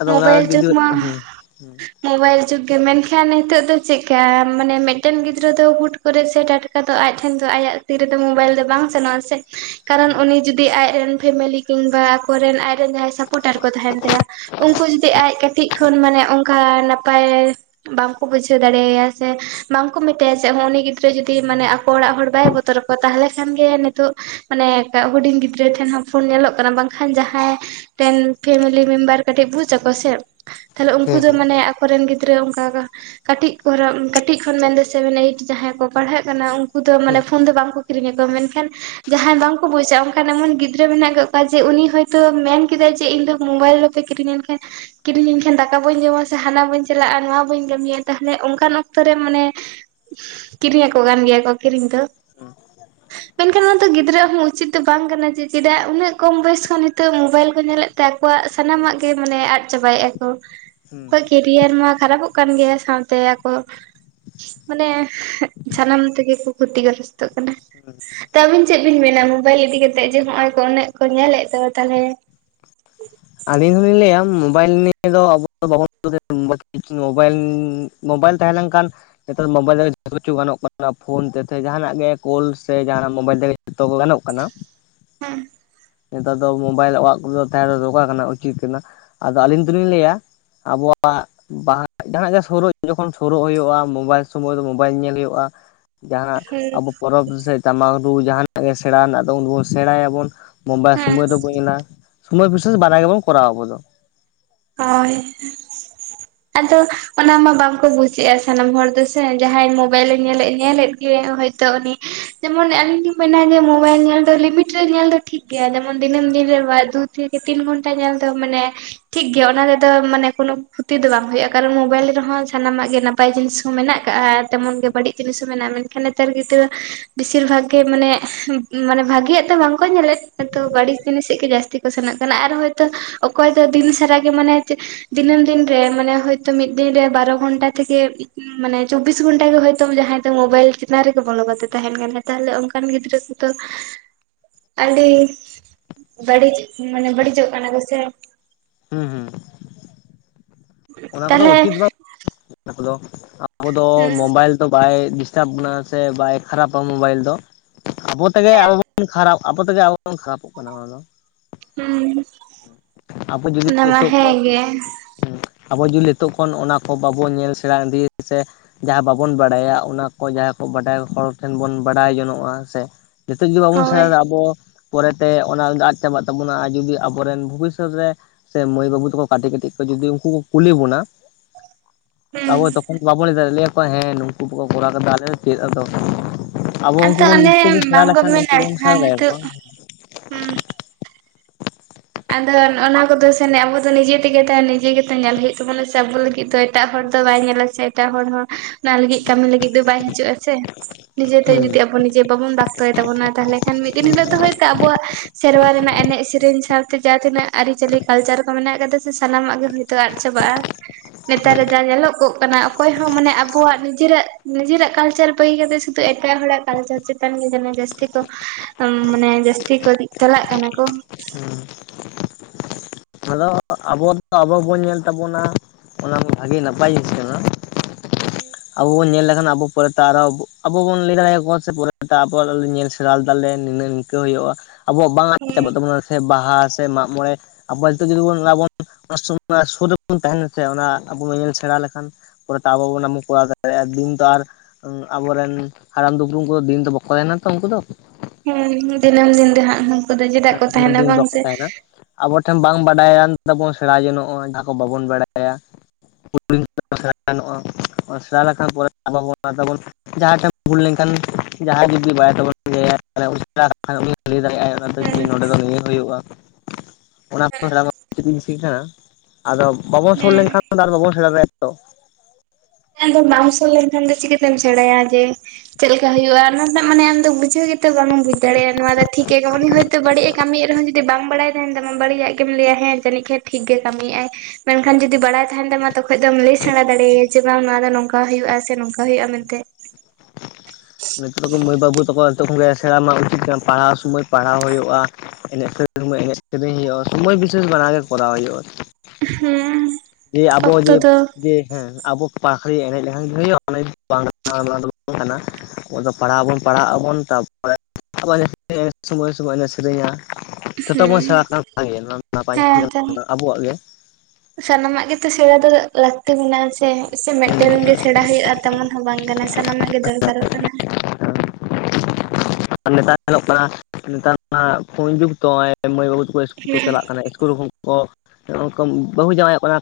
ᱟᱫᱚ ᱚᱱᱟ ᱢᱳᱵᱟᱭᱤᱞ ᱡᱩᱫᱤ ᱡᱩᱜᱽ ᱢᱟ ᱦᱩᱸ ᱦᱩᱸ ᱢᱳᱵᱟᱭᱤᱞ ᱡᱩᱜᱽ ᱜᱮ ᱢᱮᱱᱠᱷᱟᱱ ᱱᱤᱛᱚᱜ ᱫᱚ ᱪᱮᱫᱠᱟ ᱢᱟᱱᱮ ᱢᱤᱫᱴᱮᱱ ᱜᱤᱫᱽᱨᱟᱹ ᱫᱚ ᱦᱩᱴ ᱠᱚᱨᱮ ᱥᱮ ᱴᱟᱴᱠᱟ ᱫᱚ ᱟᱡ ᱴᱷᱮᱱ ᱫᱚ ᱟᱭᱟᱜ ᱛᱤ ᱨᱮᱫᱚ ᱢᱳᱵᱟᱭᱤᱞ ᱫᱚ ᱵᱟᱝ ᱥᱮᱱᱚᱜᱼᱟ ᱥᱮ ᱠᱟᱨᱚᱱ ᱦᱩᱸ ᱩᱱᱤ ᱡᱩᱫᱤ ᱟᱡᱨᱮᱱ ᱯᱷᱮᱢᱮᱞᱤ ᱠᱤᱝᱵᱟ ᱟᱠᱚᱨᱮᱱ ᱟᱡᱨᱮᱱ ᱡᱟᱦᱟᱸᱭ ᱥᱟᱯᱚᱴᱟᱨ ᱠᱚ ᱛᱟᱦᱮᱱ ᱛᱟᱭᱟ ᱩᱱᱠᱩ ᱡᱩᱫᱤ ᱟᱡ ᱠᱟᱹᱴᱤᱡ ᱠᱷᱚᱱ ᱢᱟᱱᱮ ᱚᱱᱠᱟ ᱱᱟᱯᱟᱭ ᱵᱟᱝᱠᱚ ᱵᱩᱡᱷᱟᱹᱣ ᱫᱟᱲᱮᱭᱟ ᱥᱮ ᱵᱟᱝᱠᱚ ᱢᱮᱛᱟᱭᱟ ᱡᱮ ᱦᱚᱜᱼ ᱩᱱᱤ ᱜᱤᱫᱽᱨᱟᱹ ᱡᱩᱫᱤ ᱢᱟᱱᱮ ᱟᱠᱚ ᱚᱲᱟᱜ ᱦᱚᱲ ᱵᱟᱭ ᱵᱚᱛᱚᱨ ᱟᱠᱚᱣᱟ ᱛᱟᱦᱚᱞᱮ ᱠᱷᱟᱱᱜᱮ ᱱᱤᱛᱚᱜ ᱢᱟᱱᱮ ᱦᱩᱰᱤᱧ ᱜᱤᱫᱽᱨᱟᱹ ᱴᱷᱮᱱ ᱦᱚᱸ ᱯᱷᱳᱱ ᱧᱮᱞᱚᱜ ᱠᱟᱱᱟ ᱵᱟᱝᱠᱷᱟᱱ ᱡᱟᱦᱟᱸᱭ ᱴᱮᱱ ᱯᱷᱮᱢᱮᱞᱤ ᱢᱮᱢᱵᱟᱨ ᱠᱟᱹᱴᱤᱡ ᱵᱩᱡ ᱟᱠᱚ ᱥᱮ ᱛᱟᱦᱚᱞᱮ ᱦᱮᱸ ᱩᱱᱠᱩ ᱫᱚ ᱦᱮᱸ ᱢᱟᱱᱮ ᱟᱠᱚᱨᱮᱱ ᱜᱤᱫᱽᱨᱟᱹ ᱚᱱᱠᱟ ᱠᱟᱹᱴᱤᱡ ᱠᱚ ᱠᱟᱹᱴᱤᱡ ᱠᱷᱚᱱ ᱢᱮᱱᱫᱟ ᱥᱮᱵᱷᱮᱱ ᱮᱭᱤᱴ ᱡᱟᱦᱟᱸᱭ ᱠᱚ ᱯᱟᱲᱦᱟᱜ ᱠᱟᱱᱟ ᱩᱱᱠᱩ ᱫᱚ ᱢᱟᱱᱮ ᱦᱮᱸ ᱯᱷᱳᱱ ᱫᱚ ᱵᱟᱝᱠᱚ ᱠᱷᱤᱨᱤᱧ ᱟᱠᱚ ᱢᱮᱱᱠᱷᱟᱱ ᱡᱟᱦᱟᱸᱭ ᱵᱟᱝᱠᱚ ᱵᱩᱡᱟ ᱚᱱᱠᱟᱱ ᱮᱢᱚᱱ ᱜᱤᱫᱽᱨᱟᱹ ᱢᱮᱱᱟᱜ ᱠᱟᱜ ᱠᱚᱣᱟ ᱡᱮ ᱩᱱᱤ ᱦᱚᱭᱛᱳ ᱢᱮᱱ ᱠᱮᱫᱟᱭ ᱡᱮ ᱤᱧ ᱫᱚ ᱢᱳᱵᱟᱭᱤᱞ ᱵᱟᱯᱮ ᱠᱤᱨᱤᱧ ᱮᱱᱠᱷᱟᱱ ᱠᱤᱨᱤᱧ ᱟᱹᱧ ᱠᱷᱟᱱ ᱫᱟᱠᱟ ᱵᱟᱹᱧ ᱡᱚᱢᱟ ᱥᱮ ᱦᱟᱱᱟ ᱵᱟᱹᱧ ᱪᱟᱞᱟᱜᱼᱟ ᱱᱚᱣᱟ ᱵᱟᱹᱧ ᱠᱟᱹᱢᱤᱭᱟ ᱛᱟᱦᱞᱮ ᱚᱱᱠᱟᱱ ᱚᱠᱛᱚ ᱢᱟᱱᱮ ᱠᱤᱨᱤᱧ ᱟᱠᱚ ᱠᱟᱱ ᱜᱮᱭᱟ ᱠᱚ ᱠᱤᱨᱤᱧ ᱫᱚ ᱢᱮᱱᱠᱷᱟᱱ ᱚᱱᱟ ᱫᱚ ᱜᱤᱫᱽᱨᱟᱹ ᱦᱚᱸ ᱩᱪᱤᱛ ᱫᱚ ᱵᱟᱝ ᱠᱟᱱᱟ ᱡᱮ ᱪᱮᱫᱟᱜ ᱩᱱᱟᱹᱜ ᱠᱚᱢ ᱵᱚᱭᱮᱥ ᱠᱷᱚᱱ ᱱᱤᱛᱚᱜ ᱢᱳᱵᱟᱭᱤᱞ ᱠᱚ ᱧᱮᱞᱮᱫ ᱛᱟᱦᱮᱸ ᱟᱠᱚᱣᱟᱜ ᱥᱟᱱᱟᱢᱟᱜ ᱜᱮ ᱢᱟᱱᱮ ᱟᱫ ᱪᱟᱵᱟᱭᱮᱫᱼᱟ ᱠᱚ ᱦᱩᱸ ᱟᱠᱚᱣᱟᱜ ᱠᱮᱨᱤᱭᱟᱨ ᱢᱟ ᱠᱷᱟᱨᱟᱯᱚᱜ ᱠᱟᱱ ᱜᱮᱭᱟ ᱥᱟᱶᱛᱮ ᱟᱠᱚ ᱢᱟᱱᱮ ᱥᱟᱱᱟᱢ ᱛᱮᱜᱮ ᱠᱚ ᱠᱷᱚᱛᱤ ᱜᱨᱚᱥᱛᱚ ᱠᱟᱱᱟ ᱛᱚ ᱟᱵᱤᱱ ᱪᱮᱫ ᱵᱤᱱ ᱢᱮᱱᱟ ᱢᱳᱵᱟᱭᱤᱞ ᱤᱫᱤ ᱠᱟᱛᱮᱜ ᱡᱮ ᱦᱚᱸᱜᱼᱚᱭ ᱠᱚ ᱩᱱᱟᱹᱜ ᱠᱚ ᱧᱮᱞᱮᱫ ᱫᱚ ᱛᱟᱞᱦᱮ ᱟᱹᱞᱤᱧ ᱦᱚᱞᱤᱧ ᱞᱟᱹᱭᱟ ᱢᱳᱵᱟᱭᱤᱞ ᱱᱤᱭᱮ ᱫᱚ ᱟᱵᱚ ᱵᱟᱵᱚᱱ ᱢᱚᱵᱟᱭᱤᱞ ᱢᱳᱵᱟᱭᱤᱞ ᱛᱟᱦᱮᱸ ᱞᱮᱱᱠᱷᱟᱱ ᱱᱮᱛᱟᱨ ᱢᱳᱵᱟᱭᱤᱞ ᱛᱮᱜᱮ ᱡᱚᱛᱚ ᱠᱤᱪᱷᱩ ᱜᱟᱱᱚᱜ ᱠᱟᱱᱟ ᱯᱷᱳᱱ ᱛᱮ ᱡᱟᱦᱟᱱᱟᱜ ᱜᱮ ᱠᱚᱞ ᱥᱮ ᱡᱟᱦᱟᱱᱟᱜ ᱢᱳᱵᱟᱭᱤᱞ ᱛᱮᱜᱮ ᱡᱚᱛᱚ ᱠᱚ ᱜᱟᱱᱚᱜ ᱠᱟᱱᱟ᱾ ᱦᱩᱸ ᱱᱮᱛᱟᱨ ᱫᱚ ᱢᱳᱵᱟᱭᱤᱞ ᱚᱲᱟᱜ ᱠᱚᱨᱮ ᱛᱟᱦᱮᱸ ᱫᱚᱠᱟᱨ ᱠᱟᱱᱟ ᱩᱪᱤᱛ ᱠᱟᱱᱟ ᱟᱫᱚ ᱟᱹᱞᱤᱧ ᱫᱚᱞᱤᱧ ᱞᱟᱹᱭᱟ ᱟᱵᱚᱣᱟᱜ ᱵᱟᱦ ᱡᱟᱸᱦᱟᱱᱟᱜ ᱜᱮ ᱥᱩᱨᱩᱜ ᱡᱚᱠᱷᱚᱱ ᱥᱩᱨᱩᱜ ᱦᱩᱭᱩᱜᱼᱟ ᱢᱳᱵᱟᱭᱤᱞ ᱥᱚᱢᱚᱭ ᱫᱚ ᱢᱳᱵᱟᱭᱤᱞ ᱧᱮᱞ ᱦᱩᱭᱩᱜᱼᱟ ᱡᱟᱦᱟᱱᱟᱜ ᱦᱮᱸ ᱟᱵᱚ ᱯᱚᱨᱚᱵᱽ ᱥᱮ ᱴᱟᱢᱟᱠ ᱨᱩ ᱡᱟᱦᱟᱱᱟᱜ ᱜᱮ ᱥᱮᱬᱟ ᱨᱮᱱᱟᱜ ᱫᱚ ᱵᱚᱱ ᱥᱮᱬᱟᱭᱟᱵᱚᱱ ᱢᱳᱵᱟᱭᱤ ᱦᱮᱸ ᱥᱚᱢᱳᱚᱭ ᱫᱚ ᱵᱚ ᱧᱮᱞᱟᱟ ᱥᱳᱚᱢᱚᱭ ᱵᱤᱥᱮᱥ ᱵᱟᱱᱟᱨ ᱜᱮᱵᱚᱱ ᱠᱚᱨᱟᱣᱟ ᱟᱵᱚ ᱫᱚ ᱦᱳᱭ ᱟᱫᱚ ᱚᱱᱟ ᱢᱟ ᱵᱟᱝᱠᱚ ᱵᱩᱡᱮᱜᱼᱟ, ᱥᱟᱱᱟᱢ ᱦᱚᱲ ᱫᱚ ᱥᱮ ᱡᱟᱦᱟᱸᱭ ᱢᱳᱵᱟᱭᱤᱞᱮ ᱧᱮᱞᱮᱫ ᱧᱮᱞᱮᱫ ᱜᱮᱭ ᱦᱚᱭ ᱛᱚ ᱩᱱᱤ ᱡᱮᱢᱚᱱ ᱟᱞᱤᱧ ᱞᱤᱧ ᱢᱮᱱᱟ, ᱡᱮ ᱢᱳᱵᱟᱭᱤᱞ ᱧᱮᱞ ᱫᱚ ᱞᱤᱢᱤᱴ ᱨᱮ ᱧᱮᱞ ᱫᱚ ᱴᱷᱤᱠ ᱜᱮᱭᱟ ᱡᱮᱢᱚᱱ ᱫᱤᱱᱟᱹᱢ ᱫᱤᱱ ᱨᱮ ᱫᱩ ᱛᱷᱮᱠᱮ ᱛᱤᱱ ᱜᱷᱚᱱᱴᱟ ᱧᱮᱞ ᱫᱚ ᱢᱟᱱᱮ, ᱴᱷᱤᱠ ᱜᱮᱭᱟ ᱚᱱᱟ ᱨᱮᱫᱚ ᱢᱟᱱᱮ ᱠᱳᱱᱳ ᱠᱷᱚᱛᱤ ᱫᱚ ᱵᱟᱝ ᱦᱩᱭᱩᱜᱼᱟ ᱠᱟᱨᱚᱱ ᱢᱳᱵᱟᱭᱤᱞ ᱨᱮᱦᱚᱸ ᱥᱟᱱᱟᱢᱟᱜ ᱜᱮ ᱱᱟᱯᱟᱭ ᱡᱤᱱᱤᱥ ᱦᱚᱸ ᱢᱮᱱᱟᱜ ᱟᱠᱟᱜᱼᱟ ᱛᱮᱢᱚᱱ ᱜᱮ ᱵᱟᱹᱲᱤᱡ ᱡᱤᱱᱤᱥ ᱦᱚᱸ ᱢᱮᱱᱟᱜᱼᱟ ᱢᱮᱱᱠᱷᱟᱱ ᱱᱮᱛᱟᱨ ᱜᱤᱫᱽᱨᱟᱹ ᱵᱮᱥᱤᱨ ᱵᱷᱟᱜᱽ ᱜᱮ ᱢᱟᱱᱮ ᱢᱟᱱᱮ ᱵᱷᱟᱜᱤᱭᱟᱜ ᱛᱚ ᱵᱟᱝᱠᱚ ᱧᱮᱞᱮᱫ ᱛᱚ ᱵᱟᱹᱲᱤᱡ ᱡᱤᱱᱤᱥ ᱥᱮᱫ ᱜᱮ ᱡᱟᱹᱥᱛᱤ ᱥᱮᱱᱚᱜ ᱠᱟᱱᱟ ᱟᱨ ᱦᱚᱭᱛᱳ ᱚᱠᱚᱭ ᱫᱚ ᱫᱤᱱ ᱥᱟᱨᱟᱜ ᱜᱮ ᱢᱟᱱᱮ ᱫᱤᱱᱟᱹᱢ ᱫᱤᱱ ᱨᱮ ᱢᱟᱱᱮ ᱦᱚᱳᱭᱛᱳ ᱢᱤᱫ ᱫᱤᱱ ᱨᱮ ᱵᱟᱨᱚ ᱜᱷᱚᱱᱴᱟ ᱛᱷᱮᱠᱮ ᱢᱟᱱᱮ ᱪᱚᱵᱽᱵᱤᱥ ᱜᱷᱚᱱᱴᱟ ᱜᱮ ᱦᱭᱛᱳ ᱡᱟᱦᱟᱸᱭ ᱫᱚ ᱢᱳᱵᱟᱭᱤᱞ ᱪᱮᱛᱟᱱ ᱨᱮᱜᱮ ᱵᱚᱞᱚ ᱠᱟᱛᱮ ᱛᱟᱦᱮᱱ ᱠᱟᱱᱟ ᱛᱟᱦᱚᱞᱮ ᱚᱱᱠᱟᱱ ᱜᱤᱫᱽᱨᱟᱹ ᱠᱚᱫᱚ ᱟᱹᱰᱤ ᱵᱟᱹᱲᱤᱡ ᱢᱟᱱᱮ ᱵᱟᱹᱲᱤᱡᱚᱜ ᱠᱟᱱᱟ ᱠᱚᱥᱮ ᱦᱩᱸ ᱦᱩᱸ ᱚᱱᱟ ᱠᱚᱫᱚ ᱛᱟᱦᱚᱞᱮ ᱩᱪᱤᱛ ᱵᱟᱝ ᱠᱚᱫᱚ ᱟᱵᱚ ᱫᱚ ᱦᱩᱸ ᱢᱳᱵᱟᱭᱤᱞ ᱫᱚ ᱵᱟᱭ ᱰᱤᱥᱴᱟᱵ ᱵᱚᱱᱟ ᱥᱮ ᱵᱟᱭ ᱠᱷᱟᱨᱟᱯᱟ ᱢᱳᱵᱟᱭᱤᱞ ᱫᱚ ᱟᱵᱚ ᱛᱮᱜᱮ ᱟᱵᱚ ᱦᱮᱸ ᱵᱚᱱ ᱠᱷᱟᱨᱟᱯ ᱟᱵᱚ ᱛᱮᱜᱮ ᱟᱵᱚ ᱵᱚᱱ ᱠᱷᱟᱨᱟᱯᱚᱜ ᱠᱟᱱᱟ ᱚᱱᱟ᱾ ᱫᱚ ᱦᱩᱸ <unintelligible> ᱟᱵᱚ ᱡᱩᱫᱤ ᱚᱱᱟ ᱢᱟ ᱱᱮᱛᱚ ᱠᱚᱢ ᱦᱮᱸ ᱜᱮ ᱟᱵᱚ ᱡᱩᱫᱤ <unintelligible> ᱱᱤᱛᱚᱜ ᱠᱷᱚᱱ ᱚᱱᱟ ᱠᱚ ᱵᱟᱵᱚᱱ ᱧᱮᱞ ᱥᱮᱬᱟ ᱤᱫᱤᱭᱟ ᱥᱮ ᱡᱟᱦᱟᱸᱭ ᱵᱟᱵᱚᱱ ᱵᱟᱲᱟᱭᱟ ᱚᱱᱟ ᱠᱚ ᱡᱟᱦᱟᱸᱭ ᱠᱚ ᱵᱟᱰᱟᱭ ᱦᱚᱲ ᱴᱷᱮᱱ ᱵᱚᱱ ᱵᱟᱰᱟᱭ ᱡᱚᱱᱚᱜᱼᱟ ᱦᱮᱸ ᱥᱮ ᱦᱤᱛᱚᱜ ᱜᱤ ᱵᱟᱵᱚᱱ ᱦᱳᱭ ᱥᱮᱬᱟᱭᱫᱟ ᱟᱵᱚ ᱯᱚᱨᱮᱛᱮ ᱚᱱᱟ ᱫᱚ ᱟᱫ ᱪᱟᱵᱟᱜ ᱛᱟᱵᱚᱱᱟ ᱡᱩᱫᱤ ᱟᱵᱚᱨᱮᱱ ᱵᱷᱚᱵᱤᱥᱥᱚᱛ ᱨᱮ ᱥᱮ ᱢᱟᱹᱭ ᱵᱟᱹᱵᱩ ᱛᱟᱠᱚ ᱠᱟᱹᱴᱤᱡ ᱠᱟᱹᱴᱤᱡ ᱠᱚ ᱡᱚᱫᱤ ᱩᱱᱠᱩ ᱠᱚ ᱠᱩᱞᱤ ᱵᱚᱱᱟ ᱦᱩᱸ ᱟᱵᱚ ᱛᱚᱠᱷᱚᱱ ᱵᱟᱵᱚᱱ ᱞᱟᱹᱭ ᱫᱟᱲᱮᱜᱼᱟ᱾ ᱞᱮᱭᱟᱠᱚᱣᱟ ᱦᱮᱸ ᱱᱩᱠᱩ ᱠᱚᱠᱚ ᱠᱚᱨᱟᱣ ᱠᱟᱫᱟ ᱟᱞᱮ ᱪᱮᱫ ᱟᱫᱚ ᱟᱵᱚ ᱩᱱᱠᱩ ᱟᱫᱚ ᱵᱚᱱ ᱚᱱᱮ ᱥᱮᱬᱟ ᱵᱟᱝᱠᱚ ᱞᱮᱠᱷᱟᱱ ᱱᱩᱠᱩ ᱢᱮᱱᱟ ᱵᱚᱱ ᱡᱟᱦᱟᱸ ᱥᱮᱬᱟ ᱫᱟᱲᱮᱭᱟ ᱠᱟᱣᱟ ᱱᱤᱛᱚᱜ ᱦᱩᱸ ᱟᱫᱚ ᱚᱱᱟ ᱠᱚᱫᱚ ᱥᱮᱱ ᱟᱵᱚ ᱫᱚ ᱱᱤᱡᱮ ᱛᱮᱜᱮ ᱛᱚ ᱱᱤᱡᱮ ᱜᱮᱛᱚ ᱧᱮᱞ ᱦᱩᱭᱩᱜ ᱛᱟᱵᱚᱱᱟ᱾ ᱥᱮ ᱟᱵᱚ ᱞᱟᱹᱜᱤᱫ ᱠᱤᱱᱛᱩ ᱮᱴᱟᱜ ᱦᱚᱲ ᱫᱚ ᱵᱟᱭ ᱧᱮᱞᱟ ᱥᱮ ᱮᱴᱟᱜ ᱦᱚᱲ ᱦᱚᱸ ᱚᱱᱟ ᱞᱟᱹᱜᱤᱫ ᱠᱟᱹᱢᱤ ᱞᱟᱹᱜᱤᱫ ᱫᱚ ᱵᱟᱭ ᱦᱤᱡᱩᱜᱼᱟ ᱥᱮ ᱱᱤᱡᱮᱛᱮ ᱦᱩᱸ ᱡᱩᱫᱤ ᱟᱵᱚ ᱱᱤᱡᱮ ᱵᱟᱵᱚᱱ ᱵᱟᱥ ᱫᱚᱭ ᱛᱟᱵᱚᱱᱟ ᱛᱟᱦᱚᱞᱮ ᱠᱷᱟᱱ ᱢᱤᱫ ᱫᱤᱱ ᱦᱤᱞᱳᱜ ᱫᱚ ᱦᱳᱭᱛᱳ ᱟᱵᱚᱣᱟᱜ ᱥᱮᱨᱣᱟ ᱨᱮᱱᱟᱜ ᱮᱱᱮᱡ ᱥᱮᱨᱮᱧ ᱥᱟᱶ ᱡᱟᱦᱟᱸ ᱛᱤᱱᱟᱹᱜ ᱟᱹᱨᱤᱪᱟᱹᱞᱤ ᱠᱟᱞᱪᱟᱨ ᱠᱚ ᱢᱮᱱᱟᱜ ᱠᱟᱫᱟ ᱥᱮ ᱥᱟᱱᱟᱢᱟᱜ ᱜᱮ ᱦᱳᱭᱛᱳ ᱟᱫ ᱪᱟᱵᱟᱜᱼᱟ᱾ ᱱᱮᱛᱟᱨ ᱦᱩᱸ ᱨᱮ ᱡᱟ ᱧᱮᱞᱚᱜᱚᱜ ᱠᱟᱱᱟ᱾ ᱚᱠᱚᱭ ᱦᱚᱸ ᱢᱟᱱᱮ ᱟᱠᱚᱣᱟᱜ ᱱᱤᱡᱮᱨᱟᱜ ᱱᱤᱡᱮᱨᱟᱜ ᱠᱟᱞᱪᱟᱨ ᱵᱟᱹᱜᱤ ᱠᱟᱛᱮ ᱥᱩᱫᱷᱩ ᱮᱴᱟᱜ ᱦᱚᱲᱟᱜ ᱠᱟᱞᱪᱟᱨ ᱪᱮᱛ ᱪᱮᱛᱟᱱ ᱜᱮ ᱡᱮᱱᱚ ᱡᱟᱹᱥᱛᱤ ᱢᱟᱱᱮ ᱡᱟᱹᱥᱛᱤ ᱠᱚ ᱪᱟᱞᱟᱜ ᱠᱟᱱᱟ ᱠᱚ ᱟᱫᱚ ᱟᱵᱚ ᱫᱚ ᱟᱵᱚ ᱵᱚᱱ ᱧᱮᱞ ᱛᱟᱵᱚᱱᱟ ᱚᱱᱟ ᱢᱟ ᱵᱷᱟᱜᱮ ᱱᱟᱯᱟᱭ ᱡᱤᱱᱤᱥ ᱠᱟᱱᱟ ᱟᱵᱚ ᱵᱚᱱ ᱧᱮᱞ ᱞᱮᱠᱷᱟᱱ ᱟᱵᱚ ᱯᱚᱨᱮᱛᱮ ᱟᱨᱦᱚᱸ ᱟᱵᱚ ᱵᱚᱱ ᱞᱟᱹᱭ ᱫᱟᱲᱮᱭᱟᱠᱚᱣᱟ ᱥᱮ ᱯᱚᱨᱮᱛᱮ ᱟᱵᱚ ᱧᱮᱞ ᱥᱮᱬᱟ ᱞᱮᱫᱟ ᱞᱮ ᱱᱤᱱᱟᱹᱜ ᱱᱤᱝᱠᱟᱹ ᱦᱩᱭᱩᱜᱼᱟ᱾ ᱟᱵᱚᱣᱟᱜ ᱵᱟᱝ ᱟᱫ ᱦᱮᱸ ᱪᱟᱵᱟᱜ ᱛᱟᱵᱚᱱᱟ ᱥᱮ ᱵᱟᱦᱟ ᱥᱮ ᱢᱟᱜᱽ ᱢᱚᱬᱮ ᱟᱵᱚ ᱱᱤᱛᱚᱜ ᱡᱩᱫᱤ ᱵᱚᱱ ᱥᱩᱨ ᱨᱮᱵᱚᱱ ᱛᱟᱦᱮᱱᱟ ᱥᱮ ᱚᱱᱟ ᱟᱵᱚ ᱵᱚᱱ ᱧᱮᱞ ᱥᱮᱬᱟ ᱞᱮᱠᱷᱟᱱ ᱯᱟᱨᱮ ᱛᱮ ᱟᱵᱟ ᱵᱟᱱ ᱚᱱᱟ ᱵᱚᱱ ᱠᱚᱨᱟᱣ ᱫᱟᱲᱮᱜᱼᱟ᱾ ᱫᱤᱱ ᱫᱚ ᱟᱨ ᱟᱵᱚᱨᱮᱱ ᱦᱟᱲᱟᱢ ᱫᱩᱯᱲᱩᱢ ᱠᱚᱫᱟ ᱫᱤᱱ ᱫᱚ ᱵᱟᱠᱚ ᱛᱟᱦᱮᱱᱟ ᱛᱚ ᱩᱱᱠᱩ ᱫᱚ ᱦᱩᱸ ᱫᱤᱱᱟᱹᱢ ᱫᱤᱱ ᱫᱚ ᱦᱟᱸᱜ ᱦᱟᱸᱠᱩ ᱫᱚ ᱪᱮᱫᱟᱜ ᱠᱚ ᱫᱤᱱᱟᱹᱢ ᱛᱟᱦᱮᱱᱟ ᱫᱤᱱ ᱵᱟᱝ ᱵᱟᱠᱚ ᱥᱮ ᱛᱟᱦᱮᱱᱟ ᱟᱵᱚ ᱴᱷᱮᱱ ᱵᱟᱝ ᱵᱟᱰᱟᱭᱟᱱ ᱛᱟᱵᱚᱱ ᱥᱮᱬᱟ ᱡᱮᱱᱚᱜᱼᱟ ᱡᱟᱦᱟᱸ ᱠᱚ ᱵᱟᱵᱚᱱ ᱵᱟᱲᱟᱭᱟ <unintelligible> <inaudible> ᱥᱮᱬᱟ ᱞᱮᱠᱷᱟᱱ ᱯᱚᱨᱮ ᱛᱮ ᱛᱟᱵᱚᱱ ᱡᱟᱦᱟᱸ ᱴᱷᱮᱱ ᱵᱷᱩᱞ ᱞᱮᱱᱠᱷᱟᱱ ᱡᱟᱦᱟᱸᱭ ᱡᱩᱫᱤ ᱵᱟᱭ ᱩᱱᱤ ᱞᱟᱹᱭ ᱫᱟᱲᱮᱭᱟᱜᱼᱟᱭ <unintelligible> ᱚᱱᱟᱛᱮ ᱦᱮᱸ ᱪᱮᱫ ᱱᱚᱸᱰᱮ ᱫᱚ ᱱᱤᱭᱟᱹ ᱦᱩᱭᱩᱜᱼᱟ ᱚᱱᱟ ᱠᱟᱱᱟ ᱟᱫᱚ ᱵᱟᱵᱚᱱ ᱥᱩᱨ ᱦᱮᱸ ᱞᱮᱱᱠᱷᱟᱱ ᱟᱨ ᱵᱟᱵᱚᱱ ᱥᱮᱬᱟ ᱫᱟᱲᱮᱭᱟᱜᱼᱟ ᱛᱚ ᱵᱟᱢ ᱥᱩᱨ ᱞᱮᱱᱠᱷᱟᱱ ᱫᱚ ᱪᱤᱠᱟᱹᱛᱮᱢ ᱥᱮᱬᱟᱭᱟ ᱡᱮ ᱪᱮᱫ ᱞᱮᱠᱟ ᱦᱩᱭᱩᱜᱼᱟ ᱚᱱᱟ ᱫᱚ ᱢᱟᱱᱮ ᱪᱮᱫ ᱞᱮᱠᱟ ᱦᱩᱭᱩᱜᱟ ᱚᱱᱟ ᱨᱮᱱᱟᱜ ᱢᱟᱱᱮ ᱟᱢᱫᱚ ᱵᱩᱡᱷᱟᱹᱣ ᱜᱮᱛᱚ ᱵᱟᱢ ᱵᱩᱡ ᱫᱟᱲᱮᱭᱟᱜᱼᱟ ᱠᱟᱱᱟ ᱱᱚᱣᱟ ᱫᱚ ᱴᱷᱤᱠᱭᱟ ᱩᱱᱤ ᱦ ᱦᱚᱭᱛᱳ ᱵᱟᱹᱲᱤᱡ ᱮ ᱠᱟᱹᱢᱤᱭᱮᱫ ᱨᱮᱦᱚᱸ ᱡᱩᱫᱤ ᱵᱟᱝ ᱵᱟᱲᱟᱭ ᱠᱟᱹᱢᱤ ᱭᱮᱫ ᱨᱮᱦ ᱡᱩᱫᱤ ᱵᱟᱝ ᱵᱟᱲᱟᱭ ᱛᱟᱦᱮᱱ ᱛᱟᱢᱟ ᱵᱟᱹᱲᱤᱡᱟᱜ ᱜᱮᱢ ᱞᱟᱹᱭ ᱟ ᱦᱮᱸ ᱡᱟᱹᱱᱤᱡ ᱠᱷᱟᱱᱡ ᱴᱷᱤᱠ ᱜᱮ ᱠᱟᱹᱢᱤ ᱮᱟᱭ ᱢᱮᱱᱠᱷᱟᱱ ᱡᱩᱫᱤ ᱵᱟᱲᱟᱭ ᱛᱟᱦᱮᱱ ᱛᱟᱢᱟ ᱡᱚᱛᱚᱠᱷᱚᱡ ᱫᱚᱢ ᱞᱟᱹᱭ ᱥᱮᱬᱟ ᱫᱟᱲᱮᱭᱟᱭᱟ ᱡᱮ ᱵᱟᱝ ᱱᱚᱣᱟ ᱫᱚ ᱱᱚᱝᱠᱟ ᱦᱩᱭᱩᱜᱼᱟ ᱥᱮ ᱱᱚᱝᱠᱟ ᱦᱩᱭᱩᱜᱼᱟ ᱢᱮᱱᱛᱮ ᱱᱤᱛᱚᱜ ᱜᱮ ᱢᱟᱹᱭ ᱵᱟᱹᱵᱩ ᱛᱟᱠᱚᱣᱟ ᱱᱤᱛᱚᱜ ᱠᱷᱚᱱᱜᱮ ᱥᱮᱬᱟ ᱢᱟ ᱩᱪᱤᱛ ᱠᱟᱱᱟ, ᱯᱟᱲᱦᱟᱣ ᱥᱚᱢᱚᱭ ᱯᱟᱲᱦᱟᱣ ᱦᱩᱭᱩᱜᱼᱟ᱾ ᱮᱱᱮᱡ ᱥᱮᱨᱮᱧ ᱥᱚᱢᱚᱭ ᱮᱱᱮᱡ ᱥᱮᱨᱮᱧ ᱦᱩᱭᱩᱜᱼᱟ᱾ ᱥᱚᱢᱚᱭ ᱵᱤᱥᱮᱥ ᱵᱱᱟᱨ ᱜᱮ ᱠᱚᱨᱟᱣ ᱦᱩᱭᱩᱜᱼᱟ᱾ ᱦᱮᱸ ᱡᱮ ᱟᱵᱚ ᱚᱠᱛᱚ ᱡᱮ ᱫᱚ ᱡᱮ ᱦᱮᱸ ᱟᱵᱚ ᱯᱟᱠᱷᱲᱤ ᱮᱱᱮᱡ ᱞᱮᱠᱷᱟᱱ ᱜᱮ ᱦᱩᱭᱩᱜᱼᱟ ᱟᱱᱟ ᱡᱤᱱᱤᱥ ᱵᱟᱝ ᱫᱚ ᱵᱟᱝ ᱠᱟᱱᱟ ᱟᱵᱚ ᱫᱚ ᱯᱟᱲᱦᱟᱜ ᱟᱵᱚᱱ ᱯᱟᱲᱦᱟᱜ ᱟᱵᱚᱱ ᱛᱟᱯᱚᱨᱮ ᱥᱚᱢᱚᱭ ᱥᱚᱢᱚᱭ ᱞᱮ ᱮᱱᱮᱡ ᱥᱮᱨᱮᱧᱟ ᱡᱚᱛᱚ ᱦᱮᱸ ᱵᱚᱱ ᱥᱮᱬᱟ ᱠᱟᱱ ᱜᱮ ᱱᱟᱯᱟᱭ ᱦᱩᱭᱩᱜᱼᱟ ᱟᱵᱚᱣᱟᱜ ᱜᱮ ᱥᱟᱱᱟᱢᱟᱜᱮ ᱛᱚ ᱥᱮᱲ ᱫᱚ ᱞᱟᱠᱛᱤ <unintelligible> ᱥᱮ ᱥᱮ ᱢᱤᱫᱴᱮᱱ ᱜᱮ ᱥᱮᱬᱟ ᱦᱩᱭᱩᱜᱼᱟ ᱛᱮᱢᱚᱱ ᱦᱚᱸ ᱵᱟᱝ ᱠᱟᱱᱟ ᱥᱟᱱᱟᱢᱟᱜ ᱜᱮ ᱫᱚᱨᱠᱟᱨᱚᱜ ᱠᱟᱱᱟ ᱟᱨ ᱱᱮᱛᱟᱨ ᱧᱮᱞᱚᱜ ᱠᱟᱱᱟ ᱱᱮᱛᱟᱨ ᱢᱟ ᱯᱷᱳᱱ ᱡᱩᱜᱽ ᱛᱚ ᱢᱟᱹᱭ ᱵᱟᱹᱵᱩ ᱛᱟᱠᱚ ᱤᱥᱠᱩᱞ ᱠᱚ ᱪᱟᱞᱟᱜ ᱠᱟᱱᱟ ᱤᱥᱠᱩᱞ ᱨᱮ ᱼᱼᱠᱚ ᱵᱟᱹᱦᱩ ᱡᱟᱶᱟᱭᱜ ᱠᱟᱱᱟ ᱠᱚ